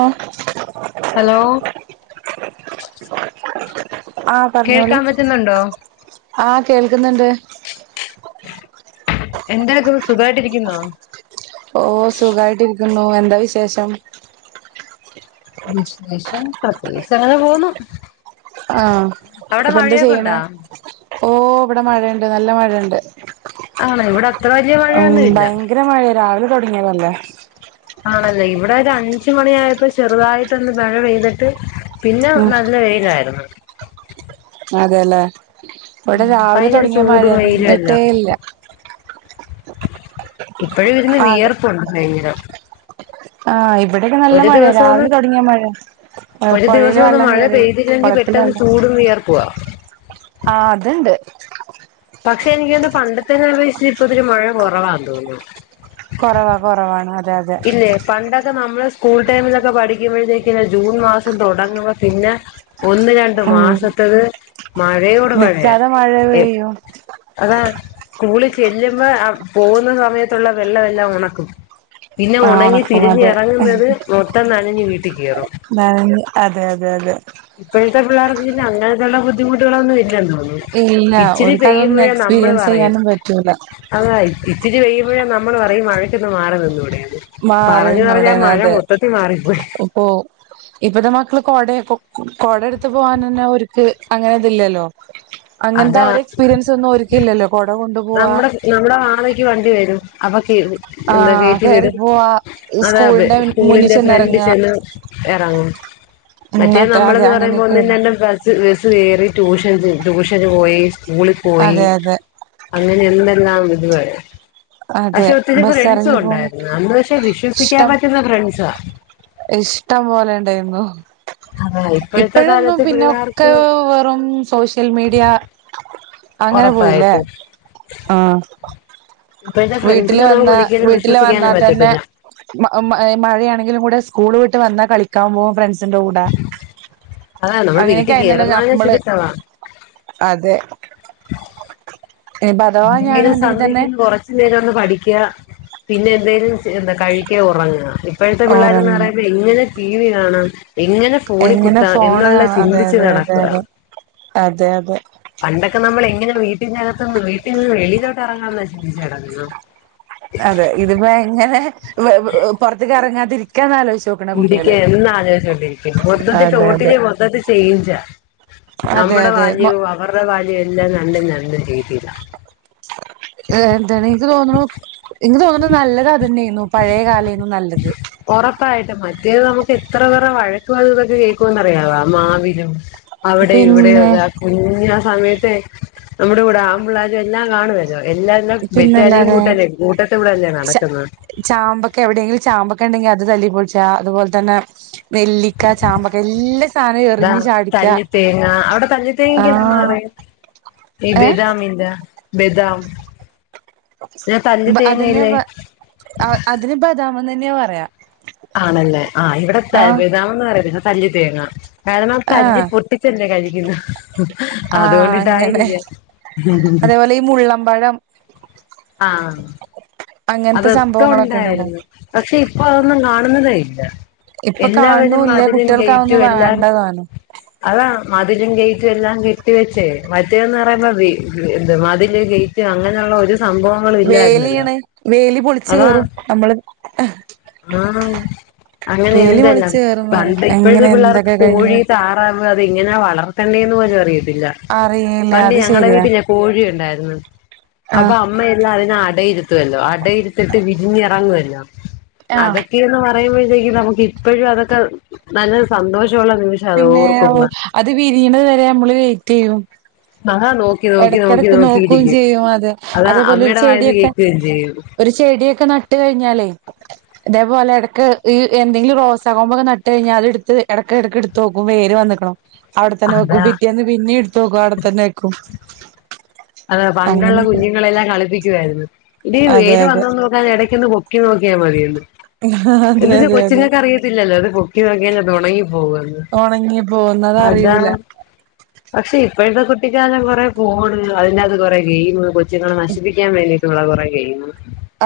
ആഹ് hello ആഹ് പറഞ്ഞോളി, കേൾക്കാൻ പറ്റുന്നുണ്ടോ ആഹ്, കേൾക്കുന്നുണ്ട്. എന്തെടുക്കുന്നു, സുഖയിട്ടിരിക്കുന്നോ.. ഓ സുഖായിട്ട് ഇരിക്കുന്നു എന്താ വിശേഷം വിശേഷം പ്രത്യേകിച്ച് അങ്ങനെ പോന്നു ആഹ് അവിടെ ഇപ്പ എന്താ മഴയൊക്കെ ചെയ്യണേ ഉണ്ടാ ഓ ഇവിടെ മഴേണ്ട് നല്ല മഴേണ്ട് ആണ ഇവിടെ അത്ര വലി- ഉം ഭയങ്കര മഴയ രാവിലെ തൊടങ്ങിയത് അല്ലേ ആണല്ലേ ഇവിടെ ഒരു അഞ്ച് മണി ആയപ്പ ചെറുതായിട്ടൊന്ന് മഴ പെയ്തിട്ട് പിന്നെ ഉം നല്ല വെയിലായിരുന്നു അതെല്ലേ ഇവിടെ രാവിലെ ഭയങ്കര തൊടങ്ങിയ ചൂടും മഴെന്ന് വെയിലും നിന്നിട്ടേ ഇല്ല ഇപ്പഴേ വെരുന്ന ആഹ് വിയർപ്പുണ്ട് ഭയങ്കര ആഹ് ഇവിടെയൊക്കെ നല്ല ഒരു മഴയ ദിവസം ഒന്ന് രാവിലെ തുടങ്ങിയ മഴയ ഏ ഒരു പൊഴയില് ദിവസം ഒന്ന് വെള്ളം മഴ കേറി പെയ്തില്ലെങ്കിൽ കൊളത്തില് പെട്ടെന്ന് വെള്ളം ചൂടും വിയർപ്പുവാ ആഹ് അത് ണ്ട് പക്ഷെ എനിക്ക് എന്തോ പണ്ടത്തെനെ അപേക്ഷി ഇപ്പ ഇത്തിരി മഴ കൊറവാന്ത് തോന്നുന്നു കൊറവാ കൊറവാണ് അതെ അതെ ഇല്ലേ പണ്ടൊക്കെ നമ്മള് സ്കൂൾ ടൈമിലൊക്കെ പഠിക്കുമ്പോഴത്തേക്ക് ജൂൺ മാസം തുടങ്ങുമ്പോ പിന്നെ ഒന്ന് രണ്ട ഉം മാസത്തത് മഴയോട് മഴയാ നിക്കാതെ മഴ എ പെയ്യും അതാ കൂളി ചെല്ലുമ്പോ ആ പോകുന്ന സമയത്തുള്ള വെള്ളം എല്ലാം ഉണക്കും പിന്നെ ആഹ് ഉണങ്ങി ഒണക്കും തിരിഞ്ഞ് അതെ ഇറങ്ങുന്നത് മൊത്തം നനഞ്ഞ് വീട്ടി കേറും നനഞ്ഞ് അതെ അതെ അതെ ഇപ്പോഴത്തെ പിള്ളേർക്ക് പിന്നെ അങ്ങനെ തൊള്ള ബദ്ധിമുട്ടുകളൊന്നും ഇല്ലല്ലോ ഒന്നും ഇല്ല ഓലിക്ക് അത് ഒന്ന് എക്സ്പീരിയൻസ് പറയും ചെയ്യാനും പറ്റൂല അതാ ഇച്ചിരി പെയ്യുമ്പഴേ നമ്മള് പറയും ഈ മഴയ്ക്ക് ഒന്ന് മാറി നിന്നുടെ മാറി പറഞ്ഞ് പറഞ്ഞ് ആ മഴ മൊത്തത്തി മാറിപ്പോയി ഓ ഇപ്പത്തെ മക്കള് കോട കോടഎടുത്ത് പോകൻ തന്നെ ഒര്ക്ക് അങ്ങനെ ഇതില്ലല്ലോ അങ്ങനത്തെ അതാ ഒരു എക്സ്പീരിയൻസ് ഒന്നും ഓരിക്ക് ഇല്ലല്ലോ കൊട കൊണ്ടു പോവാ നമ്മുടെ നമ്മുടെ വാതക്കെ വണ്ടി വെരും അവക്കേ എന്താ ആഹ് കേറ്റി കേറി വിടും പോവാ അതെ അതെ സ്കൂളിന്റെ മുന്നിൽ സ്കൂളിന്റെ ഫ്രണ്ടിൽ ചെന്നെറങ്ങാ ചെന്ന് എറങ്ങ ഉം മറ്റേ അത്ര അതെ നമ്മളന്ന് പറയുമ്പോ ഒന്നും അങ്ങനെയൊക്കെയാണ് രണ്ടും ച്ച് ബസ്സ്‌ കെറി ട്യൂഷൻ ട്യൂഷന് പോയി സ്കൂളിൽ പോയി അതെ അതെ അങ്ങനെ എന്തെല്ലാം ഇതുവരെ അതെ പക്ഷെ ഒത്തിരി ബസ് എറങ്ങി ഫ്രണ്ട്സും പോവുമ്പോ ഉണ്ടായിരുന്നു അന്ന് പക്ഷെ വിശ്വസിക്കാൻ പറ്റുന്ന ഫ്രണ്ട്സാ ഇഷ്ട്ടം പോലെ ഉണ്ടായിരുന്നു അതാ ഇപ്പോഴത്തെ ഇപ്പഴ് എന്നും കാലത്ത് പിന്നൊക്കെ പിള്ളേർക്ക് വെറും സോഷ്യൽ മീഡിയ അങ്ങനെ പോയില്ലേ ഉറപ്പായിട്ട് ആഹ് ഇപ്പോഴത്തെ വീട്ടില് ഫ്രണ്ട്സിനെ വന്ന നമുക്ക് ഒരിക്കലും വീട്ടില് വിശ്വസിക്കാനും വന്നാൽ തന്നെ പറ്റത്തില്ല മ മഴ മഴയാണെങ്കിലും കൂടെ സ്കൂള് വിട്ട് വന്നാൽ കളിക്കാൻ പോകും ഫ്രണ്ട്സിന്റെ കൂടെ അതാ നമ്മൾ അങ്ങനെക്കെ വീട്ടിൽ ആയിന്നല്ലോ കേറുന്നതിനെ ഞമ്മള് അതെ ഇനിപ്പ അഥവാ എങ്ങനേലും ഞാണെന്നുണ്ടെങ്കിൽ തന്നെ സന്ധ്യക്ക്ന്ന് കുറച്ച് ച്ച് നേരം ഒന്ന് പഠിക്ക പിന്നെ എന്തെലും ചെ എന്താ കഴിക്ക ഒറങ്ങ ഇപ്പഴത്തെ പിള്ളേര് എന്ന് ഉറങ്ങും പറമ്പായ്യ് എങ്ങനെ ടി. വി. കാണാം എങ്ങനെ ഫോണി എങ്ങനെ കുത്താം ഫോണ് എന്നുള്ള അതെ ചിന്തിച്ച് അതെ അതെ നടക്കുവാ അതെ അതെ അതെ പണ്ട് ഒക്കെ നമ്മള് എങ്ങനെ വീട്ടിന്റെ അകത്ത് നിന്ന് വീട്ടിൽ നിന്ന് വെളിയിലോട്ട് എറങ്ങാം എന്ന് ചിന്തിച്ച് നടക്കുന്നെ അതെ ഇതിപ്പോ എങ്ങനെ വെ വ് പുറത്തേക്ക് ഇറങ്ങാതെ ഇരിക്കാന്ന് അലോച്ച് ഇരിക്ക് എന്ന ആലോച്ച്ണ്ട് ഇരിക്കുന്നു മൊത്തത്തി അതെ അതെ ടോട്ടില് മൊത്തത്തി ചെയ്ഞ്ച അതെ നമ്മുടെ അതെ ബാല്യവും അവരുടെ ബാല്യം എല്ലാം രണ്ടും രണ്ട് രീതിലാ ഏ എന്താണ് എനിക്ക് തോന്നണു എനിക്ക് തോന്നണു നല്ലത് അത് തന്നെ ആയിന്നു പഴേ കാലയിരുന്നു നല്ലത് ഒറപ്പായിട്ടും മറ്റേത് നമുക്ക് എത്ര പേരുടെ വഴക്കും അതും ഇതൊക്കെ കേൾക്കും മെന്ന് അറിയാവോ മാവിലും അവിടെ ഇവിടെ പിന്നെ ഒരാ കുഞ് ആ സമയത്തെ നമ്മുടെ കൂടെ ആമ്പിള്ളേരും എല്ലാം കാണുവാല്ലോ എല്ലാര് ബെറ്റാലിയം പിന്നല്ലാതെ കൂട്ടല്ലേ കൂട്ടത്ത് കൂടെല്ലേ നടക്കന്ന ചാമ്പൊക്കെ എവിടെങ്കിലും ചാമ്പൊക്കെ ഉണ്ടെങ്കി അത് തല്ലിപൊളിച്ച അതുപോലെ തന്നെ നെല്ലിക്ക ചാമ്പക്ക എല്ലാ സാന ഇതാ എറിഞ്ഞ് ചാടിക്ക തല്ലിത്തേങ്ങ അവിടെ തല്ലിത്തേങ്ങക്ക് എന്തെന്നാ ആഹ് പറയാ ഈ ഏ ബെദാമിന്താ ബെദാം പിന്നെ തല്ലിത്ത്ങ്ങ ഇല്ലേ ആ അതിന് ബദമെന്ന് തന്നെയാ പറയാ ആണല്ലേ ആ ഇവിടെ ത ആഹ് ബദാമന്ന് പറയത്തില്ല തല്ലി തേങ്ങ അതമ്മ തല്ലി ആഹ് പൊട്ടിച്ചല്ലേ കഴിക്കുന്നെ ആഹ് അങ്ങനെ അതുകൊണ്ടിട്ടായിരിക്ക ഉം ഉം അതേപോലെ ഈ മുള്ളമ്പഴം ആഹ് അങ്ങനത്തെ അതൊക്കെ സംഭവങ്ങളൊക്കെ ഉണ്ടല്ലോ ഉണ്ടായിരുന്നു പക്ഷെ ഇപ്പൊ അതൊന്നും കാണുന്നതേ ഇല്ല ഇപ്പൊ എല്ലാവരും കാണുന്നുല്ല മതിലും കുട്ടികൾക്ക് ഗയിറ്റും അതൊന്നും എല്ലാം വേണ്ട താനും അതാണ് മതിലും ഗെയ്റ്റും എല്ലാം കെട്ടി വെച്ചേ മറ്റേത് നറയുമ്പോ വെ എന്ത് മതില് ഗെ റ്റ് അങ്ങനെഉള്ള ഒരു സംഭവം വേലിയണ് വേലി പൊളിച്ചു അതാ കേറും നമ്മള് ആഹ് അങ്ങനെ വേലി എന്തെല്ലാം പൊളിച്ചു കേറുംന്ന് പറയും പണ്ട് ഇപ്പോഴത്തെ എങ്ങനെ പിള്ളേർക്ക് എന്തൊക്കെ കോഴി കഴിഞ്ഞ് താ റാവ് അത് എങ്ങന വളർത്തേണ്ടേന്ന് പോലും അറിയത്തില്ല അറിയില്ല പണ്ടി അത് ഞങ്ങടെ ശരിയാ വീട്ടില് കോഴി ഉണ്ടായിരുന്നു അപ്പ ആഹ് അ അമ്മയെല്ലാ അതിനെ അടയിരുത്തുവല്ലോ അടയിരിത്തിട്ട് വിരിഞ്ഞിറങ്ങുവല്ലോ അതൊ ആഹ് ക്കെന്ന് പറയുമ്പോഴത്തേക്കും നമുക്ക് ഇപ്പോഴും അതൊക്കെ നല്ല സന്തോഷഉള്ള നിമിഷ പിന്നെ ഓ അത് വിരിയണത് വരെ നമ്മള് വെയിറ്റിയ്യും അഹാ നോക്കി നോക്കി നോക്കി നോക്കി നോക്കുകയും ഇരിക്കും ചെയ്യും അത് അതാ അതേപോലെ ഒരു അമ്മയുടെ വായന്ന് ചെടിയൊക്കെ കേക്കേം ചെയ്യും ഒരു ചെടിയൊക്കെ നട്ട് കഴിഞ്ഞാലെ തേപോലെ എടക്ക് ഈ എന്തെങ്കിലും റോസാ കൊമ്പൊക്കെ നട്ട് കഴിഞ്ഞാ അത് ഇട്ത്ത് എടക്ക് എടക്ക് ഇട് തോക്കും വേര് വന്ന്ക്ക്ണോ അവടത്തന്നെ വെക്കും അതാ പിറ്റേന്ന് പിന്നി ഇട്ത്തോക്കും അവടത്തന്നെ വെക്കും അതെ പണ്ടുള്ള അങ്ങനെയൊക്കെ കുഞ്ഞുങ്ങളെല്ലാം കളിപ്പിക്കുവായിരുന്നു ഇത് അതെ വേര് അതെ വന്നോന്നോ എടക്കൊന്ന് പൊക്കി നോക്കിയാ മതീന്ന് അതെ എന്തച്ചാ അതെ അതെ കൊച്ചുങ്ങൾക്ക് അറിയത്തില്ലല്ലോ ത്പോ ക്കി നോക്കികഴിഞ്ഞ ത് ഒണങ്ങി പോവൊന്ന് ഒണങ്ങി പോവുന്നത് അറിയൂല പക്ഷെ ഇപ്പഴത്തെ കുട്ടിക്കാലം കൊറെ ഫോണ് അഴിന്റകത്ത് കുറെ ഗെയിമ് കൊച്ചുങ്ങളെ നശിപ്പിക്കാൻ വേണ്ടീ ള്ള കൊറേ ഗെയിമ്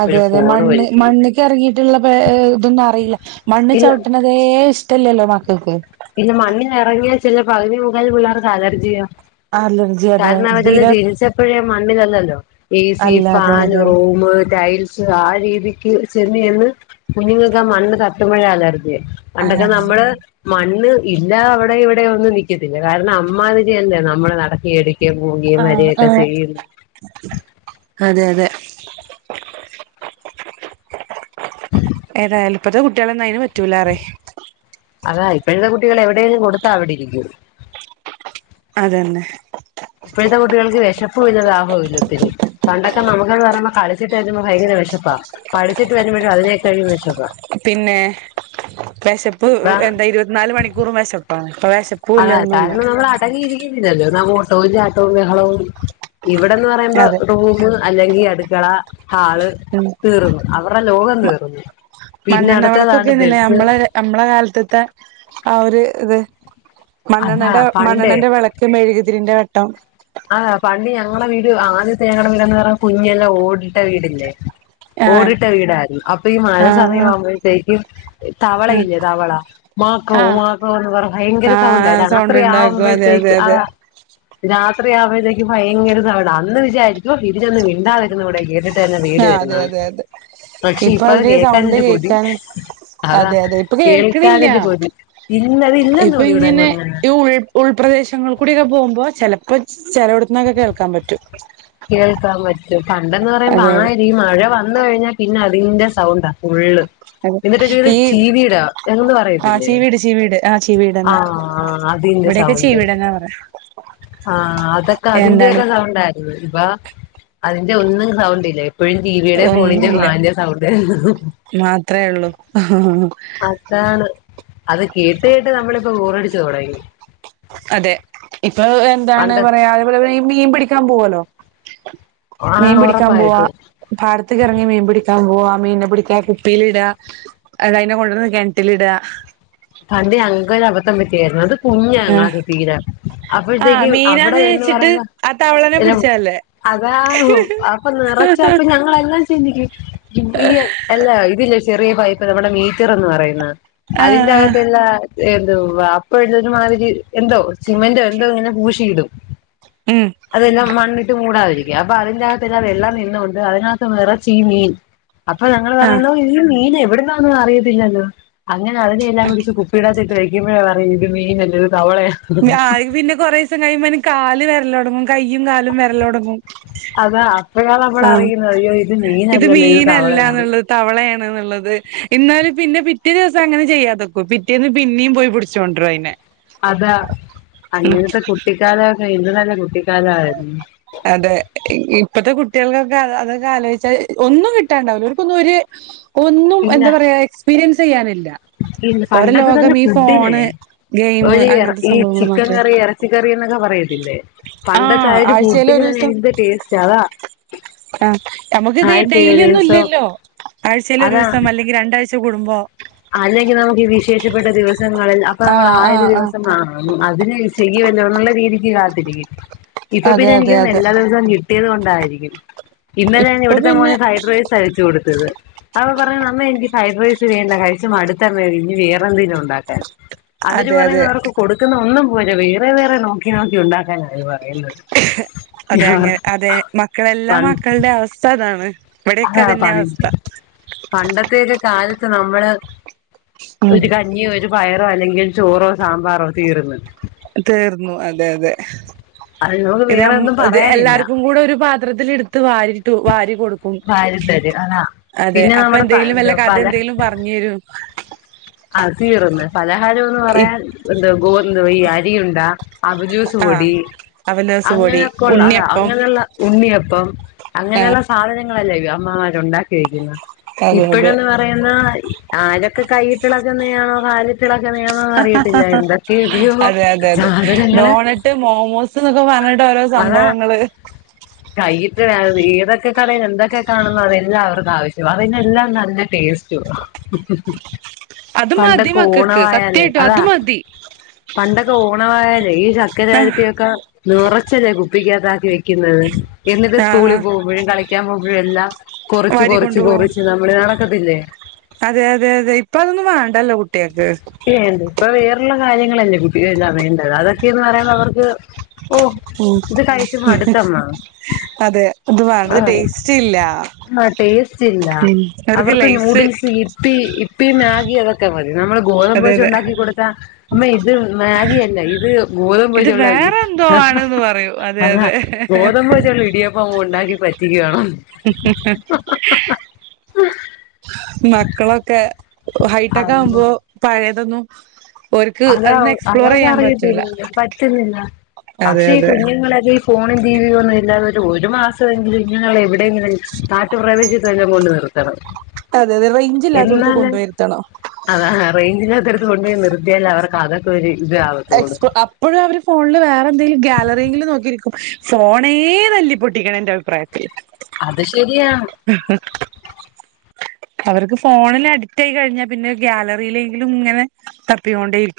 അതെ അതെ മണ്ണ് മണ്ണ് ക്കെർങ്ങിട്ട്ള്ള തൊന്നും അറിയില്ല മണ്ണ് ഇല്ല ചവ്ട്ട്ണതേ ഇഷ്ടല്ല്യല്ലോ മക്കക്ക് പിന്നെ മണ്ണില് എറങ്ങിയാ ചില പകുതി മുക്കാൽ പിള്ളേർക്ക് അലർജിയാ അലർജിയാ കാരണം അവരല്ലാം ജനിച്ചപ്പഴേ മണ്ണിലല്ലല്ലോ എസി അല്ല അതെ ഫാന് അതെ റൂമ് ടൈൽ ച്ച് ആ രീതിക്ക് ചെന്ന് എന്ന് കുഞ്ഞുങ്ങൾക്ക്‌ ആ മണ്ണ് തട്ടുമ്മഴേ അലർജിയ പണ്ടക്കെ അലർജി നമ്മള് മണ്ണ് ഇല്ല അവടെ ഇവടെ ഒന്നും നിക്കത്തില്ല കാരണം അമ്മാതിരിയല്ലേ നമ്മളെ നടക്കി എടു [unintelligible] ആഹ് ആഹ് ചെയ്യും അതെ അതെ ഏതായാലും ഇപ്പത്ത കുട്ടിയളന്നും അയ്ന് പറ്റൂലാ റെ അതാ ഇപ്പഴത്തെ കുട്ടികളെ എവിടെലും കൊടുത്താ അവിടെ ഇരിക്കും അതന്നെ ഇപ്പഴത്തെ കുട്ടികൾക്ക് വെശപ്പുല്ല ദാഹുല്ല ത്തിരി പണ്ടൊക്കെ നമ്മക്ക്ന്നറയുമ്പോ കളിച്ചിട്ട് വരുമ്പോ ഭയങ്കര വെഷപ്പാ പഠിച്ചിട്ട് വരുമ്പഴും അതിനേക്കാഴി വെഷപ്പാ പിന്നെ വെശപ്പ് ഇപ്പ എന്താ ഇരുവത്നാല് മണിക്കൂറും വെശപ്പാ ഇപ്പ വെശ അതെ കാരണം നമ്മള് അടങ്ങിയിരിക്കുന്നില്ലല്ലോ ന ഓട്ടോവും ചാട്ടവും ബഹളവും ഇവടന്ന് പറയുമ്പോ അതെ റൂമ് അല്ലെങ്കി അടുക്കള ഹാള് ഉം തീർന്ന് അവർട ലോകം തീർന്ന് മണ്ണണ്ണ വെളക്കൊക്കെന്നില്ലേ നമ്മള നമ്മള കാൽത്ത്ത്തെ ആ ഒരു ഇത് അതാ മണ്ണണ്ണന്റെ പണ്ടേ മണ്ണണ്ണന്റെ വെളക്ക് മെഴുകുതിരിന്റെ വെട്ടം ആ പണ്ട് ഞങ്ങള വീട് ആദ്യത്തെ ഞങ്ങള വീടന്ന് പറഞ്ഞ കുഞ്ഞെല്ലാം ഓടിട്ട വീടല്ലേ ആഹ് ഓടിട്ട വീടായിരുന്നു അപ്പൊ ഈ മഴ ആഹ് സമയമാവുമ്പോഴത്തേക്കും ആഹ് തവളയില്ലേ തവള മാക്രോ ആഹ് മാക്രോ എന്ന് പറ ഭയങ്കര ആഹ് സൗണ്ട സൗണ്ട് രാത്രി ഉണ്ടാക്കും അതെ അതെ ആവുമ്പോഴത്തേക്ക് ആ അതെ രാത്രിയാവുമ്പോഴത്തേക്ക് ഭയങ്കര സൗണ്ട അന്ന് വിചാരിക്കും ഇതിനൊന്ന് മിണ്ടാതിരുന്നൂടെ എര ല്ല നേടി ആഹ് വരുന്ന അതെ അതെ അതെ പക്ഷെ ഇപ്പൊ ഇപ്പ അത് അതിന് സൗണ്ട് കേൾക്കാനന്നെ കൊതി കേൾക്കാൻ അതാ അതെ അതെ ഇപ്പൊ കേൾക്കണില്ല കേൾക്കാനന്നെ കൊതി ഇല്ല അത് ഇല്ലന്ന് ഇപ്പൊ തോന്നി ഇവിടെങ്ങും ഇങ്ങനെ അങ്ങനെ ഈ ഉൾ ഉൾപ്രദേശങ്ങൾ കൂടി ഒക്കെ പോവുമ്പോ ചെലപ്പ ചെലവ്ട്ത്തുന്നൊക്കെ കേൾക്കാൻ പറ്റും കേൾക്കാം പറ്റും പണ്ടന്ന് പറയുമ്പോ അതെ ആ അതെ ഈ മഴ വന്ന് കഴിഞ്ഞാ പിന്നെ അതിന്റെ സൗണ്ടാ ഫുള്ള് അതെ [unintelligible] ഈ ചീവീട എന്ന് ആഹ് പറയത്തില്ലേ ചീവീട് ചീവീട് ആഹ് ചീവീടന്നെ ആഹ് അതിന്റെ ഇവിടെയൊക്കെ സൗണ്ട് ചീവീടന്നാ പറയാ ആ അതൊക്ക എന്താണ് അതിന്റെയൊക്കെ സൗണ്ടായിരുന്നു ഇപ്പ അതിന്റെ ഒന്നും സൗണ്ട് ല്ലേ ഇപ്പഴും ടീവിടെ ഫോണിന്റെ ഫാൻന്റെ സൗണ്ട് മാത്രെ ഒള്ളൂ അതാണ് അത് കേട്ട് കേട്ട് നമ്മളിപ്പോ ബോറടിച്ചു തൊടങ്ങി അതെ ഇപ്പൊ എന്താണ് പണ്ട് പറയാ അതേപോലെ ഈ മീൻ പിടിക്കാൻ പോവല്ലോ മീൻ ആഹ് പിടിക്കാൻ പോവാ ഉറപ്പായിട്ട് പാടത്ത്ക്ക്‌ എ റങ്ങി മീൻ പിടിക്കാൻ പോവാ മീൻനെ പിടിക്കാ കുപ്പിയിലിട അയിനെ കൊണ്ടന്ന് കെൻറ്റിലിട പണ്ട് ഞങ്ങക്കൊരു അബദ്ധം പറ്റിയായിരുന്നു അത് കുഞ്ഞ ഞങ്ങളക്കെ തീരെ ആ അപ്പോഴത്തേക്കും അവിടെ മീനാന്ന് എന്ന് വെച്ചിട്ട് പറയുന്ന ആ തവളനെ ഇ പിടിച്ചതല്ലേ അതാഹ അപ്പൊ നിറച്ച അപ്പ ഞങ്ങളെല്ലാം ഈ അല്ല ഇതില്ല ചെറിയ പൈപ്പ് നമ്മുടെ മീറ്റർന്ന് പറയുന്ന ആ അതിന്റെ ആ ആഗത്ത് എല്ലാ എന്ത അപ്പഴ എത്തന് മാതിരി എന്തോ സിമെന്റോ എന്തോ ഇങ്ങനെ പൂഷിയിടും ഉം അതെല്ലാം മണ്ണിട്ട് മൂടാതിരിക്കുക അപ്പൊ അതിന്റെകത്ത്ല്ല വെള്ളം നിന്നുകൊണ്ട് അതിനകത്ത് നിറച്ചീ മീൻ അപ്പൊ ഞങ്ങൾ ആ പറയുന്ന മീൻ എവിടുന്നന്നും അറിയത്തില്ലല്ലോ അങ്ങനെ അതിനെ എല്ലാം കൂടി ഇത്തിട്ട് വെക്കുമ്പഴേ പറയും ഇത് മീൻല്ലത് തവളയാണ് പിന്നെ കുറ ദിവസം കഴിയുമ്പോന് കാല് വിരല തുടങ്ങും കയ്യും കാലും വിരലടങ്ങും അതാ അപ്പള അമ്മൾ അറയിക്കുന്നത് അറിയ്യോ ഇത് മീനല്ലല്ലോ ഇത് മീനല്ല തവളയാണ് എന്നുള്ളത് തവളയാണ് എന്നുള്ളത് എന്നാലും പിന്നെ പിറ്റേ ദിവസം അങ്ങനെ ചെയ്യാതക്കോ പിറ്റേന്ന് പിന്നെയും പോയി ഒണ്ടര അതിനെ അതാ അങ്ങനത്തെ കുട്ടിക്കാലൊക്കെ ഇന്ത് നല്ല കുട്ടിക്കാലയിരുന്നു അതെ ഇപ്പഴത്തെ കുട്ടികൾക്കൊക്കെ അതൊക്കെ ആലോചിച്ചാൽ ഒന്നും കിട്ടാണ്ടാവില്ല അവർക്കൊന്നും ഒരു ഒന്നും എന്താ പറയാ എക്സ്പീരിയൻസ് ചെയ്യാനില്ല പിന്ന ഓരെ പണ്ടത്തെ തന്നെ ലോകം ഈ ഫുഡിനെ ഫോണ് ഗെയിം ഒഴിറ അങ്ങനത്തെ ഈ സംഭവങ്ങൾ ചിക്കൻ മാത്രേ കറി ഇറ പച്ച കറി എന്നൊക്കെ പറയത്തില്ലേ ആഹ് പണ്ടത്തൊയരു ഫുഡ ആഴ്ചയിൽ ഒരു ദിവസം ടേസ്റ്റാതാ ആഹ് നമുക്കിത് ഡെയിലി ഒന്നും ദിവസം ഇല്ലല്ലോ ആഴ്ചൽ ഒരു അതാ ദിവസം അല്ലെങ്കിൽ രണ്ടാഴ്ച കുടുംബോ അല്ലെങ്കിൽ നമുക്ക് വിശേഷപ്പെട്ട ദിവസങ്ങളിൽ അപ്പൊ നമ്മൾ ആഹ് ആയുരു ആഹ് ആഹ് ദിവസം വാങ്ങും അതിന് ചെയ്യ വല്ല എന്നുള്ള രീതിക്ക് കാത്തിരിക്കും ഇപ്പൊ അതെ പിന്നെ അതെ എനിക്ക് അതെ എല്ലാ ദിവസവും കി കിട്ടിയത് കൊണ്ടായിരിക്കും ഇന്നല ഞാൻ ഇപ്പൊ ഇവിടുത്തെ പിന്നെ മോനെ ഫ്രൈഡ് റൈസ് അഴിച്ചു കൊടുത്തത് അവ പറഞ്ഞു അമ്മ എനിക്ക് ഫ്രൈഡ് റൈസ് വേണ്ട കഴിച്ച മടുത്തമ്മ ഇനി വേറെ എന്തേലും ഉണ്ടാക്കാൻ അവര് അതെ അതെ പറയുന്ന അവർക്ക് കൊടുക്കുന്ന ഒന്നും പോര വേറെ വേറെ നോക്കി നോക്കി ഉണ്ടാക്കാനാണ് പറയുന്നത് അതെ അങ്ങനെ അതെ മക്കളെല്ലാം മക്കളുടെ അവസ്ഥ അതാണ് ഇവിടെയൊക്കെ അതാ പ അതന്നെ അവസ്ഥ പണ്ടത്തൊക്കെ കാലത്ത് നമ്മള് ഉം ഒരു കഞ്ഞിയോ ഒരു പയറോ അല്ലെങ്കിൽ ചോറോ സാമ്പാറോ തീർന്ന്. തീർന്നു അതെ അതെ. അത് നമുക്ക് ഇത് വേറെ മ്മ ഒന്നും ഇത് പറയാനില്ല എല്ലാവർക്കും കൂടെ ഒരു പാത്രത്തിൽ എടുത്ത് വാരിട്ടു വാരി കൊടു ക്കും ദാരിദ്ര്യര് അതാ അതെ പിന്നെ അപ്പൊ നമ്മുടെ പ എന്തെങ്കിലും വല്ല എന്ത കഥ പല എന്തെങ്കിലും പറഞ്ഞരും. ആഹ് തീറന്ന് പലഹാരം എന്ന് ഇ പറയാൻ ന്താ ഗോ എന്തോ ഈ അരിണ്ടാ അവ്ലോസ് ആഹ് പൊടി അവലോസ് പൊടി അങ്ങനെയൊക്കെള്ള അല്ലാ ഉണ്ണിയപ്പം അങ്ങനെള്ള ഉണ്ണിയപ്പം അങ്ങനെയുള്ള സാധനങ്ങളല്ലേ ഇ അമ്മമാരുണ്ടാക്കിയിരിക്കുന്നേ. അതെ അതെ ഇപ്പഴന്ന് പറയുന്ന ആരൊക്കെ കൈയിട്ടിളകുന്ന ആണോ കാൽ ളക്കെയന്നൊന്നും അറിയത്തില്ല എന്തൊക്കെയക്കയോ അതെ അതെ അതെ സാധനങ്ങള് ഡോണറ്റ് മോമോസ് എന്നൊക്കെ പറഞ്ഞിട്ട് ഓരോ അതാ സംഭവങ്ങള്. കൈയിട്ട് ഏതൊക്കെ കടയിൽ എന്തൊക്കെ കാണുന്ന അതെല്ലാം അവർക്കും ആവശ്യം അറിവുല്ലാം നല്ല ടേസ്റ്റ്. അത് മതി പണ്ടൊക്കെ മക്കൾക്ക് ഓണവായാലേ സത്യായിട്ടും അതാ അത് മതി പണ്ടൊക്കെ ഓണമായായാല ഈ ചക്കര ആഹ് വരട്ടിയൊക്കെ നീറ ച്ചല്ലേ കുപ്പിക്കകത്താക്കി വെക്കുന്നത് എന്നിട്ട് ആഹ് സ്കൂളിൽ ആഹ് പോകുമ്പോഴും കളിക്കാൻ പോകുമ്പോഴും എല്ലാം കൊറച്ച് കൊറച്ച് വാരിക്കൊണ്ടു പോവും കൊറച്ച് നമ്മള് നടക്കത്തില്ലേ. അതെ അതെ അതെ ഇപ്പ അതൊന്നും വേണ്ടല്ലോ കുട്ടികൾക്ക്. വേണ്ട ഇപ്പൊ വേറള്ള കാര്യങ്ങളല്ലേ കുട്ടികളെല്ലാം വേണ്ടത് അതൊക്കെയന്ന് പറയുമ്പോ അവർക്ക് ഓ ഉം ഇത് കഴിച്ച് മടുത്തമ്മ അതെ ഇത് പണ്ടത് ആഹ് ടേസ്റ്റ് ഇല്ല. ആഹ് ടേസ്റ്റ് ഇല്ല അവർക്ക് നൂഡിൽസ് ഈ പ്പീ ഇപ്പീ മാഗി അതൊക്കെ മതി നമ്മ ഗോതമ്പ് അതെ ദോശ അതെ ഉണ്ടാക്കി കൊടുത്താ അമ്മ ഇത് മാഗി അല്ല ഇത് ഗോതമ്പ് ഇത് വെച്ചുള്ള ഇ വേറെ എന്തോ ആണെന്ന് പറയും അതെ അതാ അതെ ഗോതമ്പ് വെച്ചുള്ള ഇടിയപ്പ ഉണ്ടാക്കി പറ്റിക്കവ്വാണോ മക്കളൊക്കെ ഹൈടെക്ക് ആവുമ്പോ പഴയതൊന്നു അത പറ്റൂല അവതർക്കറിയത്തില്ല പറ്റുന്നില്ല. അതെ പക്ഷേ ഈ അതെ കുഞ്ഞുങ്ങള ഫോണും ടിവിയും ഒന്നും ഇല്ലാതെ ഒരു മാസമെങ്കിലും ഇങ്ങളെ എവിടെങ്കിലും നാട്ടുപ്രദേശത്ത് പോണ്ടി വരും. [unintelligible] അതെ അതെ റേഞ്ച് ഇല്ലത്തടുത്ത് കൊണ്ടയിരുത്തണം. അതാ റേഞ്ചില്ലതവിടത്ത കൊണ്ടുപോയി നിർത്തിയാല അവർക്ക് അതൊക്കെ ഒരു ഇത ആവത്തൂണ്. ഇപ്പോഴും അവര് ഫോണില് വേറെ എന്തെങ്കിലും ഗാലറിൽ നോക്കിയിരിക്കും ഫോണേ തല്ലി പൊട്ടിക്കണം എന്റെ അഭിപ്രായ അത് ശരിയാണ്. ഹാ അവർക്ക് ഫോണിൽ അഡിക്റ്റ് ആയി കഴിഞ്ഞാ പിന്നെ ഗ്യാലറിയിലെങ്കിലും ഇങ്ങനെ തപ്പികൊണ്ടേരിക്കും